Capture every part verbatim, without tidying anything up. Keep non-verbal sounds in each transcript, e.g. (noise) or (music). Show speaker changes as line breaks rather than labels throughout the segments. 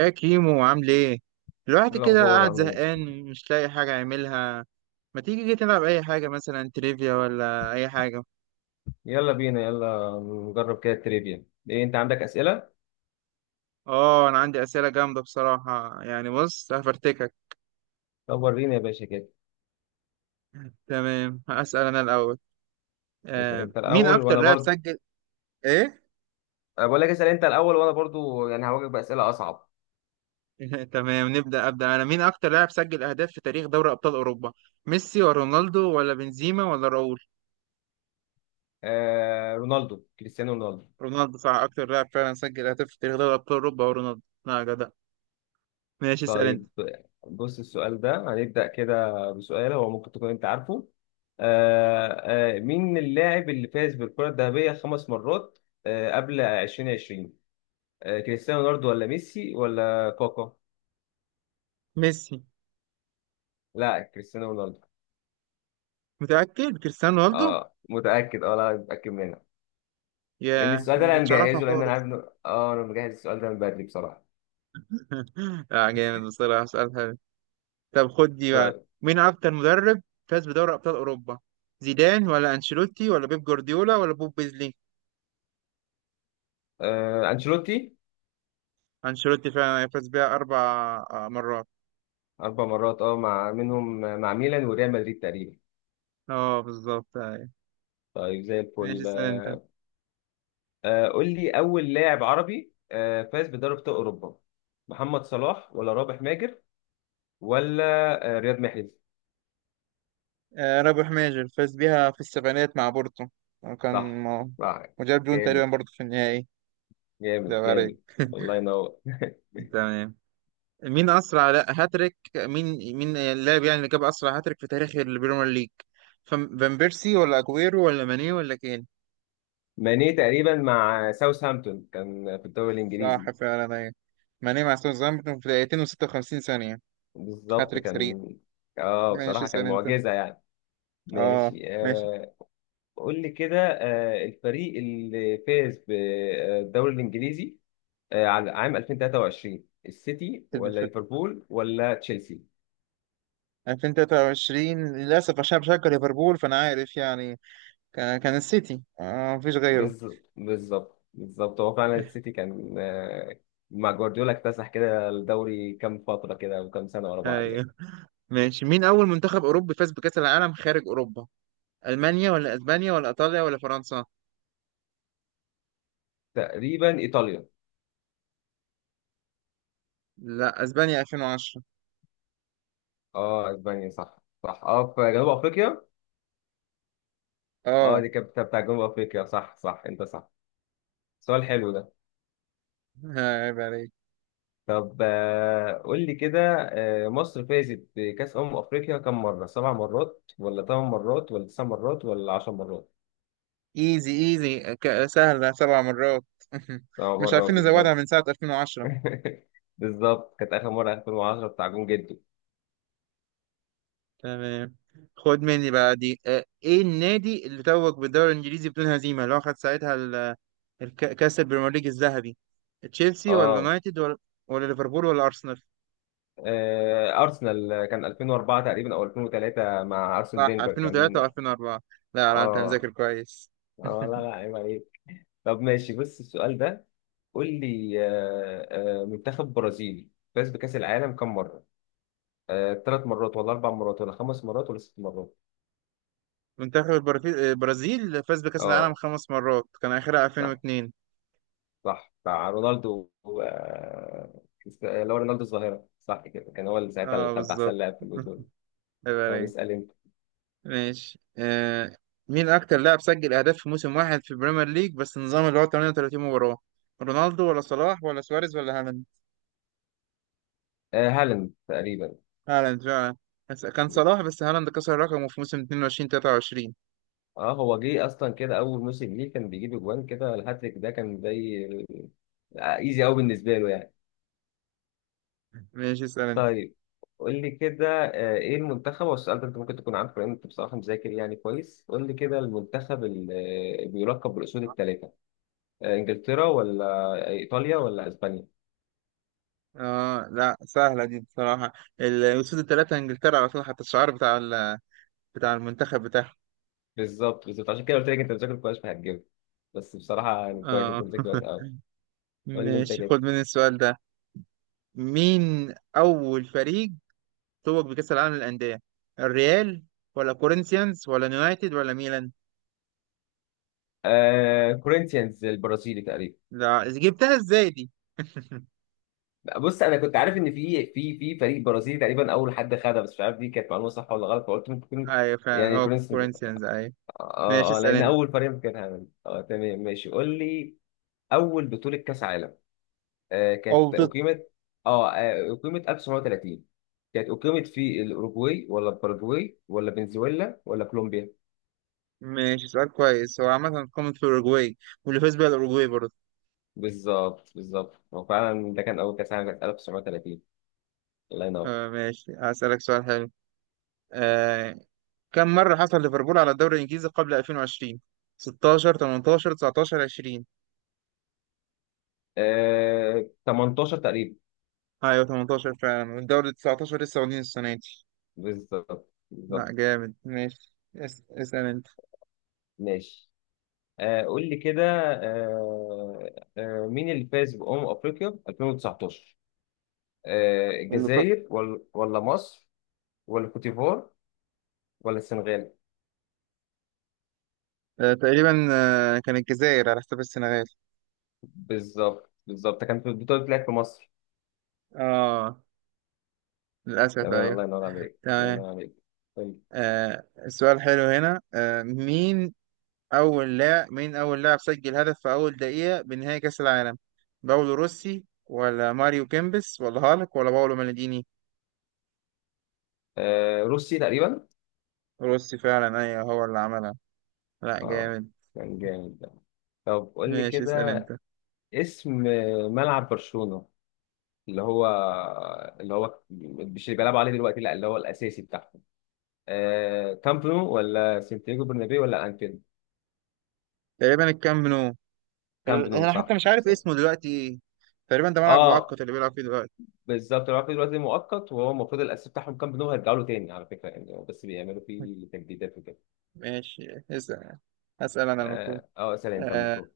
يا كيمو عامل ايه؟ الواحد
إيه
كده
الأخبار
قاعد
عامل إيه؟
زهقان مش لاقي حاجة يعملها. ما تيجي كده نلعب أي حاجة مثلا تريفيا ولا أي حاجة.
يلا بينا يلا نجرب كده التريفيا. إيه أنت عندك أسئلة؟
اه أنا عندي أسئلة جامدة بصراحة يعني بص هفرتكك.
طب وريني يا باشا كده.
تمام هسأل أنا الأول.
اسأل
آه
أنت
مين
الأول
أكتر
وأنا
لاعب
برضو.
سجل ايه؟
أنا بقول لك اسأل أنت الأول وأنا برضو يعني هواجهك بأسئلة أصعب.
(laughs) تمام نبدأ أبدأ أنا، مين أكتر لاعب سجل أهداف في تاريخ دوري أبطال أوروبا؟ ميسي ولا رونالدو ولا بنزيما ولا راؤول؟
آه رونالدو، كريستيانو رونالدو.
رونالدو صح، أكتر لاعب فعلا سجل أهداف في تاريخ دوري أبطال أوروبا هو رونالدو. لا جدع. ماشي اسأل أنت.
طيب، بص السؤال ده، هنبدأ كده بسؤال هو ممكن تكون أنت عارفه. آه آه مين اللاعب اللي فاز بالكرة الذهبية خمس مرات آه قبل ألفين وعشرين؟ آه كريستيانو رونالدو ولا ميسي ولا كاكا؟
ميسي.
لا، كريستيانو رونالدو.
متأكد كريستيانو رونالدو.
اه متأكد، اه لا متأكد منها. لأن
يا أنا
السؤال ده
ما
أنا
كنتش أعرفها
مجهزه، لأن أنا عارف
خالص.
إنه اه أنا مجهز السؤال ده من بدري بصراحة.
(laughs) لا جامد بصراحة، سؤال حلو. طب خد دي بقى،
طيب.
مين أكتر مدرب فاز بدوري أبطال أوروبا؟ زيدان ولا أنشيلوتي ولا بيب جوارديولا ولا بوب بيزلي؟
آه أنشيلوتي.
أنشيلوتي فعلا، فاز بيها أربع آه، مرات.
أربع مرات، اه، مع منهم مع ميلان وريال مدريد تقريبا.
اه بالظبط أيوة.
طيب زي
ماشي
الفل.
اسأل أنت.
آه قول لي أول لاعب عربي آه فاز بدوري أبطال أوروبا، محمد صلاح ولا رابح ماجر ولا آه رياض محرز.
آه رابح ماجر فاز بيها في السبعينات مع بورتو، وكان
صح.
م-
صح.
وجاب جون تقريبا
جامد،
برضه في النهائي. ده
جامد
عليك.
جامد. الله
(laughs)
ينور. (laughs)
تمام، مين اسرع لا هاتريك، مين مين اللاعب يعني اللي جاب اسرع هاتريك في تاريخ البريمير ليج؟ فم- فان بيرسي ولا اجويرو ولا ماني ولا كين؟
ماني تقريبا مع ساوثهامبتون كان في الدوري الإنجليزي.
صح فعلا ايوه، ماني مع ساوثهامبتون في دقيقتين و56 ثانية،
بالظبط
هاتريك سريع.
كان. اه
ماشي
بصراحة كان
اسأل انت.
معجزة يعني.
اه
ماشي.
ماشي.
آه قول لي كده، آه الفريق اللي فاز بالدوري الإنجليزي آه على عام ألفين وثلاثة وعشرين، السيتي ولا
الف-
ليفربول ولا تشيلسي؟
الفين وتلاتة وعشرين للأسف عشان بشجع ليفربول فأنا عارف يعني، كان كان السيتي، آه مفيش غيره.
بالظبط بالظبط بالظبط، هو فعلا السيتي كان، آه مع جوارديولا اكتسح كده الدوري كام فترة كده وكام سنة ورا بعض
ايوه
يعني.
ماشي، مين أول منتخب أوروبي فاز بكأس العالم خارج أوروبا؟ ألمانيا ولا أسبانيا ولا إيطاليا ولا فرنسا؟
تقريبا إيطاليا.
لا اسبانيا الفين وعشرة.
اه اسبانيا صح. صح، اه في جنوب افريقيا. اه
اه
دي كانت بتاع بتاع جنوب افريقيا. صح صح، انت صح. سؤال حلو ده.
ها، عيب عليك.
طب آه، قول لي كده، آه، مصر فازت بكأس أمم أفريقيا كم مرة؟ سبع مرات ولا ثمان مرات ولا تسع مرات ولا عشر مرات؟
ايزي ايزي ك- سهلة، سبع مرات. (laughs)
سبع
مش
مرات
عارفين نزودها
بالظبط.
من ساعة ألفين وعشرة.
(laughs) بالظبط، كانت آخر مرة ألفين وعشرة بتاع جون جدو.
تمام خد مني بقى دي، آه، ايه النادي اللي توج بالدوري الانجليزي بدون هزيمة اللي هو خد ساعتها ال- الك- كاس البريمير ليج الذهبي؟ تشيلسي ولا
اه.
يونايتد ولا ولا ليفربول ولا ارسنال؟
آه، أرسنال كان ألفين وأربعة تقريبا أو ألفين وثلاثة مع أرسن
صح
فينجر
الفين وتلاتة
كان.
و2004. لا لا انت
اه.
مذاكر كويس. (laughs)
اه لا لا عيب عليك. طب ماشي، بص السؤال ده. قول لي آه، آه، منتخب برازيل فاز بكأس العالم كم مرة؟ آه، ثلاث مرات ولا اربع مرات ولا خمس مرات ولا ست مرات؟
منتخب البرازيل البرازيل فاز بكاس العالم
اه
خمس مرات كان اخرها
صح.
الفين واتنين.
صح بتاع رونالدو و- آه، كريست- آه، اللي هو رونالدو الظاهره، صح كده كان هو اللي ساعتها اللي
اه
خد احسن
بالظبط.
لاعب في البطوله.
(laughs) هيبقى
اه
رايق.
بيسال انت.
ماشي آه، مين اكتر لاعب سجل اهداف في موسم واحد في البريمير ليج بس النظام اللي هو ثمانية وثلاثين مباراة؟ رونالدو ولا صلاح ولا سواريز ولا هالاند؟
آه هالاند تقريبا.
هالاند فعلا، بس كان صلاح، بس هالاند كسر رقمه في موسم اتنين وعشرين تلاتة وعشرين.
اه هو جه اصلا كده اول موسم ليه كان بيجيب اجوان كده، الهاتريك ده كان زي ايزي قوي بالنسبه له يعني.
ماشي اسال انت.
طيب، قول لي كده آه، ايه المنتخب، هو السؤال ده انت ممكن تكون عارفه لان انت بصراحه مذاكر يعني كويس. قول لي كده المنتخب اللي آه، بيلقب بالاسود الثلاثه، انجلترا ولا ايطاليا ولا اسبانيا؟
اه لا سهلة دي بصراحة، ال- الأسود الثلاثة انجلترا على طول، حتى الشعار بتاع ال- بتاع المنتخب بتاعهم.
بالظبط بالظبط، عشان كده قلت لك انت بتذاكر كويس فهتجيبها. بس بصراحه يعني كويس، انت
اه.
مذاكر كويس
(laughs)
قوي. قول لي انت
ماشي
كده.
خد مني السؤال ده، مين أول فريق توج بكأس العالم للأندية؟ الريال ولا كورنثيانز ولا يونايتد ولا ميلان؟
آه كورينثيانز البرازيلي تقريبا.
لا جبتها ازاي دي.
بص انا كنت عارف ان في في في فريق برازيلي تقريبا اول حد خدها، بس مش عارف دي كانت معلومه صح ولا غلط فقلت ممكن تكون
ايوه فعلا
يعني
هو
كورينثيانز.
كورنثيانز ايوه. ماشي
اه اه
اسأل
لان
انت.
اول فريق ممكن، كان هعمل اه، تمام ماشي قول لي. اول بطوله كاس عالم آه،
او
كانت
بت...
أقيمت، اه آه، أقيمت ألف وتسعمية وثلاثين، كانت أقيمت في الأوروغواي ولا الباراجواي ولا فنزويلا ولا كولومبيا؟
ماشي سؤال كويس، هو عامة قامت في الأوروجواي، واللي فاز بيها الأوروجواي برضه.
بالظبط بالظبط، هو فعلا ده كان أول كأس عالم، كانت ألف وتسعمية وثلاثين. الله ينور.
آه ماشي هسألك سؤال حلو، آه كم مرة حصل ليفربول على الدوري الإنجليزي قبل الفين وعشرين؟ ستاشر تمنتاشر تسعتاشر عشرين؟
آه تمنتاشر تقريبا.
ايوه ثمانية عشر فعلا، والدوري تسعتاشر لسه واخدين السنة دي.
بالظبط
لا
بالظبط.
جامد ماشي اس... اسأل انت.
ماشي. آه قول لي كده، آه آه مين اللي فاز بأمم أفريقيا ألفين وتسعتاشر؟ آه
اللي ف...
الجزائر ولا ولا مصر ولا كوتيفوار ولا السنغال؟
آه، تقريبا آه، كان الجزائر على حساب السنغال.
بالظبط بالظبط، كانت البطولة بتلعب في مصر.
اه للأسف
تمام، الله
أيوه.
ينور عليك، الله
تمام
ينور عليك. طيب.
آه، السؤال حلو هنا، آه مين أول لاعب مين أول لاعب سجل هدف في أول دقيقة بنهائي كأس العالم؟ باولو روسي ولا ماريو كيمبس ولا هالك ولا باولو مالديني؟
آه روسي تقريبا.
روسي فعلا أيوه هو اللي عملها. لا
اه
جامد.
كان جامد ده. طب قول لي
ماشي اسأل
كده،
أنت.
اسم ملعب برشلونة، اللي هو، اللي هو مش اللي بيلعبوا عليه دلوقتي، لا اللي هو الأساسي بتاعهم، آه كامب نو ولا سانتياغو برنابيو ولا أنفيلد؟
تقريبا الكامب نو.
كامب
ال-
نو
أنا حتى
صح
مش عارف
بالظبط.
اسمه دلوقتي إيه، تقريبا ده ملعب
اه
مؤقت اللي بيلعب فيه دلوقتي.
بالظبط، اللي هو في دلوقتي مؤقت، وهو المفروض الأساسي بتاعهم كامب نو، هيرجعوا له تاني على فكرة يعني، بس بيعملوا فيه تجديدات وكده.
ماشي اسأل، أسأل أنا المفروض.
اه آه، سلام كان
آه،
مطلوب.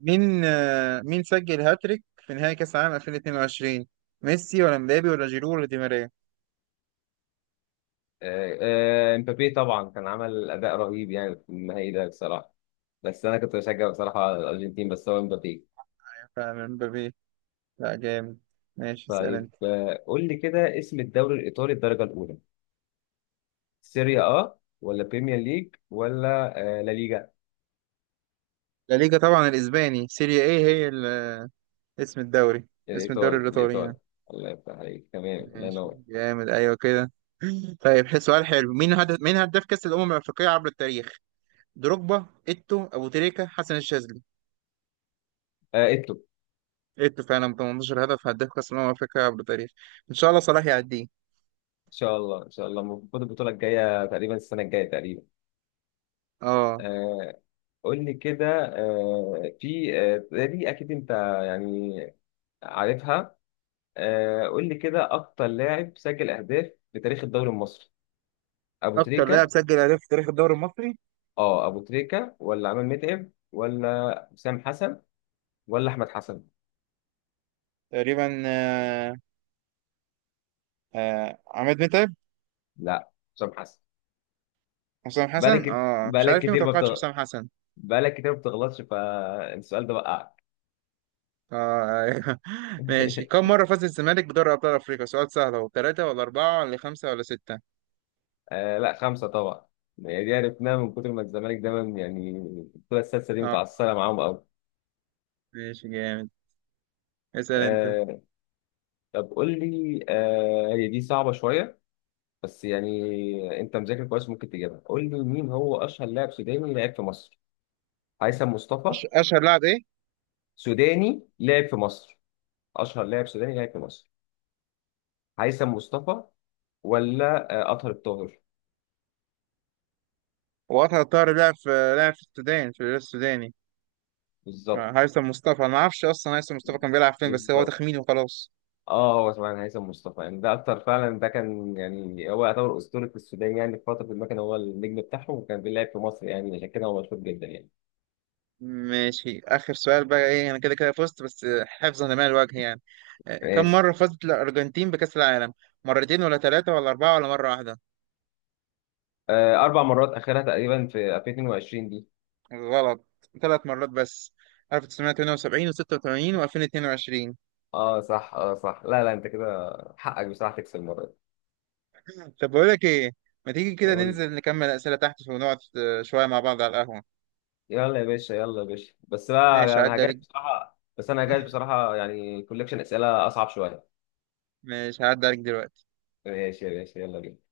مين آه، مين سجل هاتريك في نهائي كأس العالم الفين واتنين وعشرين؟ ميسي ولا مبابي ولا جيرو ولا دي ماريا؟
آه، آه، امبابي طبعا كان عمل اداء رهيب يعني في النهائي ده بصراحه، بس انا كنت بشجع بصراحه على الارجنتين، بس هو امبابي.
فعلا مبابي. لا جامد. ماشي اسأل
طيب
انت.
آه، قول لي كده، اسم الدوري الايطالي الدرجه الاولى، سيريا اه ولا بريمير ليج ولا آه، لا ليجا؟
لا ليجا طبعا الاسباني، سيريا ايه هي ال- اسم الدوري اسم الدوري
الايطالي،
الايطالي
الايطالي.
يعني.
الله يفتح عليك، تمام، الله
ماشي
ينور.
جامد ايوه كده. طيب حس- سؤال حلو، مين هدف مين هداف كأس الامم الافريقية عبر التاريخ؟ دروجبا، ايتو، ابو تريكة، حسن الشاذلي؟
آه، اتو.
ايتو فعلا ب ثمانية عشر هدف، هداف كأس الامم الافريقية عبر التاريخ. ان شاء الله صلاح يعديه.
ان شاء الله، ان شاء الله، المفروض البطوله الجايه تقريبا، السنه الجايه تقريبا.
اه
آه، قول لي كده آه، في آه، دي اكيد انت يعني عارفها. آه، قول لي كده، اكتر لاعب سجل اهداف في تاريخ الدوري المصري، ابو
اكتر لاعب
تريكة
سجل اهداف في تاريخ الدوري المصري.
اه، ابو تريكة ولا عماد متعب ولا حسام حسن ولا احمد حسن؟
تقريبا آه، آه، عماد متعب.
لا، حسام حسن.
حسام
بقالك
حسن،
كت-
اه مش
بقالك
عارف ليه ما
كتير ما
توقعتش
بتغ...
حسام حسن.
بقالك كتير ما بتغلطش، فالسؤال ده وقعك.
اه أيوه. (laughs) ماشي، كم
(laughs)
مرة فاز الزمالك بدوري أبطال أفريقيا؟ سؤال سهل اهو، ثلاثة ولا أربعة ولا خمسة ولا ستة؟
آه لا، خمسة طبعا. هي دي عرفناها من كتر ما الزمالك دايما يعني الكرة السادسة دي
اه
متعصبة معاهم قوي.
ماشي جامد. اسأل أنت.
آه. طب قول لي آه، هي دي صعبة شوية بس يعني انت مذاكر كويس ممكن تجيبها. قول لي مين هو اشهر لاعب سوداني لعب في مصر، هيثم مصطفى،
أش... أشهر لاعب إيه؟
سوداني لعب في مصر، اشهر لاعب سوداني لعب في مصر، هيثم مصطفى ولا آه، اطهر الطاهر؟
هو أطهر طاهر لعب في لعب في السودان في الهلال السوداني،
بالظبط
فهيثم مصطفى أنا ما أعرفش أصلا هيثم مصطفى كان بيلعب فين، بس هو
بالظبط.
تخمين وخلاص.
اه هو طبعا هيثم مصطفى يعني ده اكتر، فعلا ده كان يعني هو يعتبر اسطوره السودان يعني، في فتره ما كان هو النجم بتاعهم وكان بيلعب في مصر يعني، عشان كده هو مشهور جدا يعني.
ماشي آخر سؤال بقى، إيه أنا كده كده فزت بس حفظا لما الوجه يعني. آه، كم
ماشي.
مرة فازت الأرجنتين بكأس العالم؟ مرتين ولا ثلاثة ولا أربعة ولا مرة واحدة؟
آه، اربع مرات اخرها تقريبا في ألفين واتنين وعشرين دي.
غلط، ثلاث مرات بس، الف وتسعمية وتمنية وسبعين و86 و2022.
اه صح، اه صح، لا لا انت كده حقك بصراحه تكسب المره دي.
طب بقول لك إيه، ما تيجي كده
يعني قول لي.
ننزل نكمل أسئلة تحت ونقعد آه، شوية مع بعض على القهوة.
يلا يا باشا، يلا يا باشا، بس
ماشي
بقى انا
هعدي
هجاش
عليك،
بصراحه، بس انا هجاش بصراحه يعني، كولكشن اسئله اصعب شويه.
ماشي هعدي عليك دلوقتي.
ماشي يا باشا، يلا بينا.